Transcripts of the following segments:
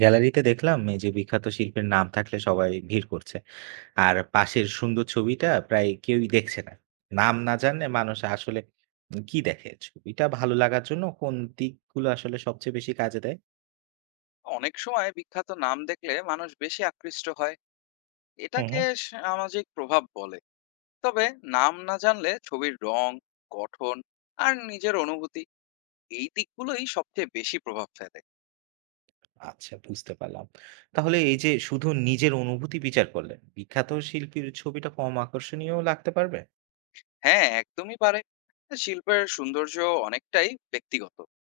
গ্যালারিতে দেখলাম এই যে বিখ্যাত শিল্পের নাম থাকলে সবাই ভিড় করছে আর পাশের সুন্দর ছবিটা প্রায় কেউই দেখছে না। নাম না জানলে মানুষ আসলে কি দেখে? ছবিটা ভালো লাগার জন্য কোন দিকগুলো আসলে সবচেয়ে বেশি কাজে দেয়? অনেক সময় বিখ্যাত নাম দেখলে মানুষ বেশি আকৃষ্ট হয়। হুম, এটাকে হুম। সামাজিক প্রভাব বলে। তবে নাম না জানলে ছবির রং, গঠন আর নিজের অনুভূতি এই দিকগুলোই সবচেয়ে বেশি প্রভাব ফেলে। আচ্ছা, বুঝতে পারলাম। তাহলে এই যে শুধু নিজের অনুভূতি বিচার করলে বিখ্যাত শিল্পীর ছবিটা কম আকর্ষণীয় লাগতে পারবে। হ্যাঁ, একদমই পারে। শিল্পের সৌন্দর্য অনেকটাই ব্যক্তিগত।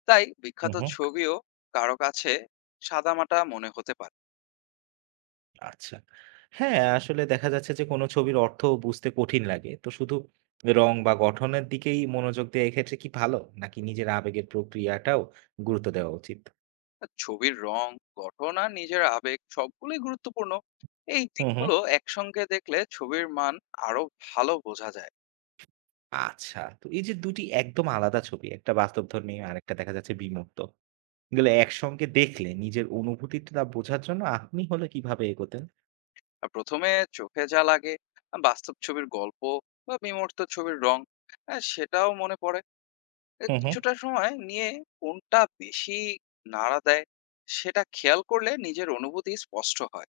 তাই হুম, বিখ্যাত হুম। ছবিও কারো কাছে সাদামাটা মনে হতে পারে। আচ্ছা। হ্যাঁ, আসলে দেখা যাচ্ছে যে কোনো ছবির অর্থ বুঝতে কঠিন লাগে। তো শুধু রং বা গঠনের দিকেই মনোযোগ দেয়া এক্ষেত্রে কি ভালো? নাকি নিজের আবেগের প্রক্রিয়াটাও গুরুত্ব দেওয়া উচিত? আর ছবির রং, গঠন আর নিজের আবেগ সবগুলোই গুরুত্বপূর্ণ। এই হু, হু। দিকগুলো একসঙ্গে দেখলে ছবির মান আরো ভালো বোঝা যায়। আচ্ছা। তো এই যে ২ টি একদম আলাদা ছবি, একটা বাস্তবধর্মী আরেকটা দেখা যাচ্ছে বিমূর্ত। এগুলো একসঙ্গে দেখলে নিজের অনুভূতিটা বোঝার জন্য আপনি হলে কিভাবে এগোতেন? ১ম এ চোখে যা লাগে, বাস্তব ছবির গল্প বা বিমূর্ত ছবির রং, সেটাও মনে পড়ে। হু, হু। কিছুটা সময় নিয়ে কোনটা বেশি নাড়া দেয়, সেটা খেয়াল করলে নিজের অনুভূতি স্পষ্ট হয়।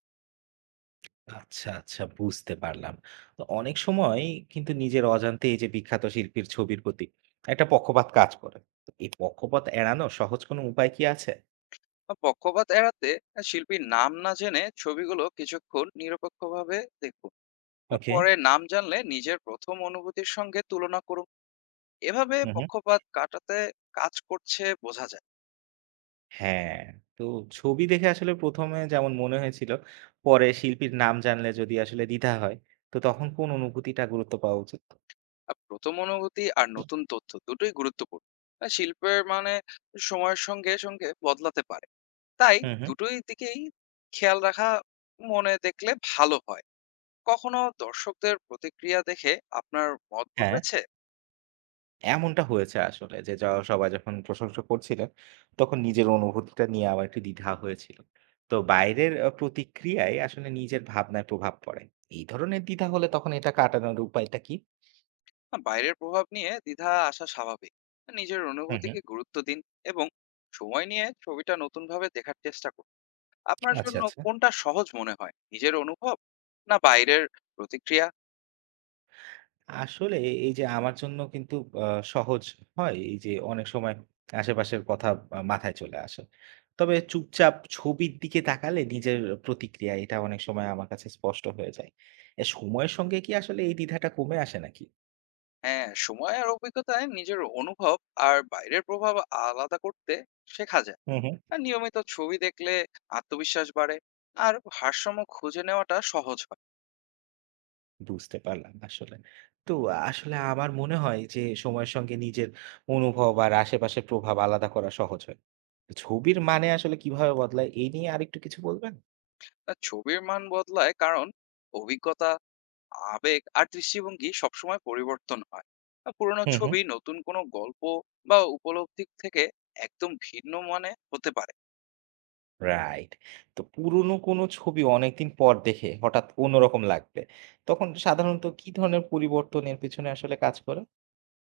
আচ্ছা, আচ্ছা, বুঝতে পারলাম। তো অনেক সময় কিন্তু নিজের অজান্তে এই যে বিখ্যাত শিল্পীর ছবির প্রতি একটা পক্ষপাত কাজ করে। তো এই পক্ষপাত এড়ানোর সহজ কোনো উপায় কি আছে? পক্ষপাত এড়াতে শিল্পীর নাম না জেনে ছবিগুলো কিছুক্ষণ নিরপেক্ষভাবে দেখুন। ওকে। পরে নাম জানলে নিজের ১ম অনুভূতির সঙ্গে তুলনা করুন। এভাবে হু, হু। পক্ষপাত কাটাতে কাজ করছে বোঝা যায়। হ্যাঁ, তো ছবি দেখে আসলে প্রথমে যেমন মনে হয়েছিল, পরে শিল্পীর নাম জানলে যদি আসলে দ্বিধা হয়, তো তখন কোন অনুভূতিটা গুরুত্ব পাওয়া উচিত? প্রথম অনুভূতি আর নতুন তথ্য দুটোই গুরুত্বপূর্ণ। শিল্পের মানে সময়ের সঙ্গে, সঙ্গে বদলাতে পারে। তাই হু, হু। দুটোই দিকেই খেয়াল রাখা মনে দেখলে ভালো হয়। কখনো দর্শকদের প্রতিক্রিয়া দেখে আপনার মত হ্যাঁ। বদলেছে? এমনটা হয়েছে আসলে যে সবাই যখন প্রশংসা করছিলেন, তখন নিজের অনুভূতিটা নিয়ে আমার একটু দ্বিধা হয়েছিল। তো বাইরের প্রতিক্রিয়ায় আসলে নিজের ভাবনায় প্রভাব পড়ে। এই ধরনের দ্বিধা হলে তখন এটা কাটানোর উপায়টা কি? না, বাইরের প্রভাব নিয়ে দ্বিধা আসা স্বাভাবিক। নিজের হুম, হুম। অনুভূতিকে গুরুত্ব দিন এবং সময় নিয়ে ছবিটা নতুনভাবে দেখার চেষ্টা করুন। আপনার আচ্ছা, জন্য আচ্ছা। কোনটা সহজ মনে হয়? নিজের অনুভব, না বাইরের প্রতিক্রিয়া? আসলে এই যে আমার জন্য কিন্তু আ সহজ হয় এই যে অনেক সময় আশেপাশের কথা মাথায় চলে আসে। তবে চুপচাপ ছবির দিকে তাকালে নিজের প্রতিক্রিয়া এটা অনেক সময় আমার কাছে স্পষ্ট হয়ে যায়। এ সময়ের সঙ্গে কি আসলে এই দ্বিধাটা কমে আসে নাকি? হ্যাঁ, সময় আর অভিজ্ঞতায় নিজের অনুভব আর বাইরের প্রভাব আলাদা করতে শেখা যায়। হুম, হুম। আর নিয়মিত ছবি দেখলে আত্মবিশ্বাস বাড়ে আর ভারসাম্য খুঁজে নেওয়াটা সহজ হয়। বুঝতে পারলাম আসলে। তো আসলে আমার মনে হয় যে সময়ের সঙ্গে নিজের অনুভব আর আশেপাশের প্রভাব আলাদা করা সহজ হয়। ছবির মানে আসলে কিভাবে বদলায় এই নিয়ে আরেকটু কিছু বলবেন? আর ছবির মান বদলায় কারণ অভিজ্ঞতা, আবেগ আর দৃষ্টিভঙ্গি সবসময় পরিবর্তন হয়। আর পুরোনো হুম, হুম। ছবি নতুন কোনো গল্প বা উপলব্ধি থেকে একদম ভিন্ন মানে হতে পারে। রাইট। তো পুরনো কোনো ছবি অনেকদিন পর দেখে হঠাৎ অন্যরকম লাগবে। তখন সাধারণত কি ধরনের পরিবর্তনের পেছনে আসলে কাজ করে?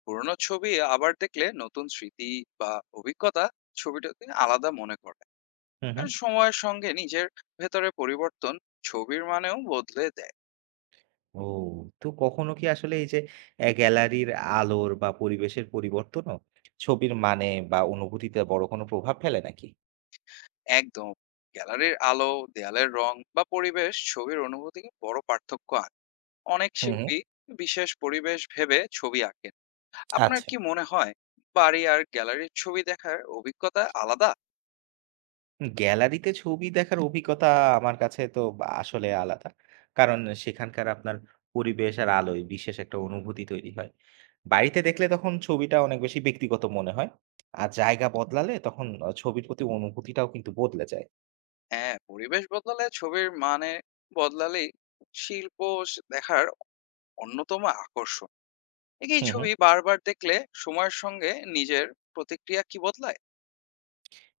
পুরোনো ছবি আবার দেখলে নতুন স্মৃতি বা অভিজ্ঞতা ছবিটাকে আলাদা মনে করে। হুম, আর হুম। সময়ের সঙ্গে নিজের ভেতরে পরিবর্তন ছবির মানেও বদলে দেয়। ও। তো কখনো কি আসলে এই যে গ্যালারির আলোর বা পরিবেশের পরিবর্তনও ছবির মানে বা অনুভূতিতে বড় কোনো প্রভাব ফেলে নাকি? একদম। গ্যালারির আলো, দেয়ালের রং বা পরিবেশ ছবির অনুভূতিকে বড় পার্থক্য আনে। অনেক হুম, হুম। শিল্পী বিশেষ পরিবেশ ভেবে ছবি আঁকেন। আপনার আচ্ছা। কি মনে হয় বাড়ি আর গ্যালারির ছবি দেখার অভিজ্ঞতা আলাদা? গ্যালারিতে ছবি দেখার অভিজ্ঞতা আমার কাছে তো বা আসলে আলাদা। কারণ সেখানকার আপনার পরিবেশ আর আলোয় বিশেষ একটা অনুভূতি তৈরি হয়। বাড়িতে দেখলে তখন ছবিটা অনেক বেশি ব্যক্তিগত মনে হয়। আর জায়গা বদলালে তখন ছবির প্রতি অনুভূতিটাও কিন্তু বদলে যায়। হ্যাঁ, পরিবেশ বদলালে ছবির মানে বদলালেই শিল্প দেখার অন্যতম আকর্ষণ। একই হুম, হুম। ছবি বারবার দেখলে সময়ের সঙ্গে নিজের প্রতিক্রিয়া কি বদলায়?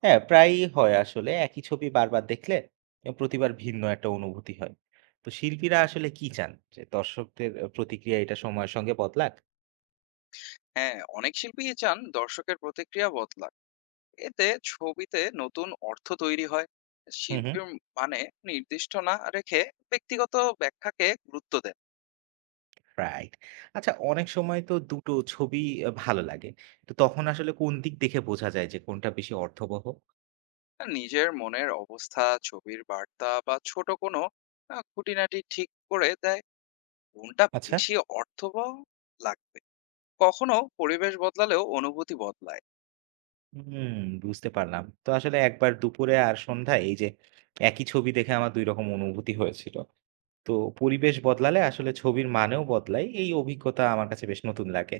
হ্যাঁ, প্রায়ই হয় আসলে। একই ছবি বারবার দেখলে প্রতিবার ভিন্ন একটা অনুভূতি হয়। তো শিল্পীরা আসলে কি চান? যে দর্শকদের প্রতিক্রিয়া এটা সময়ের সঙ্গে বদলাক? হ্যাঁ, অনেক শিল্পীই চান দর্শকের প্রতিক্রিয়া বদলাক। এতে ছবিতে নতুন অর্থ তৈরি হয়। হুম, হুম। শিল্পীর মানে নির্দিষ্ট না রেখে ব্যক্তিগত ব্যাখ্যাকে গুরুত্ব দেন। রাইট। আচ্ছা, অনেক সময় তো ২ টো ছবি ভালো লাগে। তো তখন আসলে কোন দিক দেখে বোঝা যায় যে কোনটা বেশি অর্থবহ? নিজের মনের অবস্থা, ছবির বার্তা বা ছোট কোনো খুঁটিনাটি ঠিক করে দেয় কোনটা আচ্ছা। বেশি অর্থবহ লাগবে। কখনো পরিবেশ বদলালেও অনুভূতি বদলায়। হুম, বুঝতে পারলাম। তো আসলে একবার দুপুরে আর সন্ধ্যায় এই যে একই ছবি দেখে আমার ২ রকম অনুভূতি হয়েছিল। তো পরিবেশ বদলালে আসলে ছবির মানেও বদলায়। এই অভিজ্ঞতা আমার কাছে বেশ নতুন লাগে।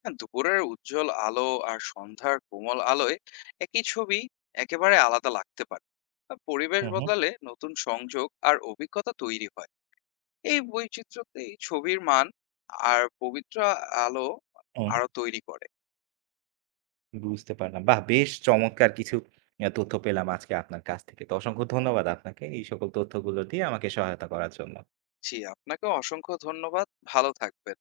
হ্যাঁ, দুপুরের উজ্জ্বল আলো আর সন্ধ্যার কোমল আলোয় একই ছবি একেবারে আলাদা লাগতে পারে। আর পরিবেশ হু, হু, বদলালে নতুন সংযোগ আর অভিজ্ঞতা তৈরি হয়। এই বৈচিত্র্যতেই ছবির মান আর পবিত্র আলো হুম, আরো তৈরি করে। বুঝতে পারলাম। বাহ! বেশ চমৎকার কিছু তথ্য পেলাম আজকে আপনার কাছ থেকে। তো অসংখ্য ধন্যবাদ আপনাকে এই সকল তথ্যগুলো দিয়ে আমাকে সহায়তা করার জন্য। জি, আপনাকে অসংখ্য ধন্যবাদ। ভালো থাকবেন।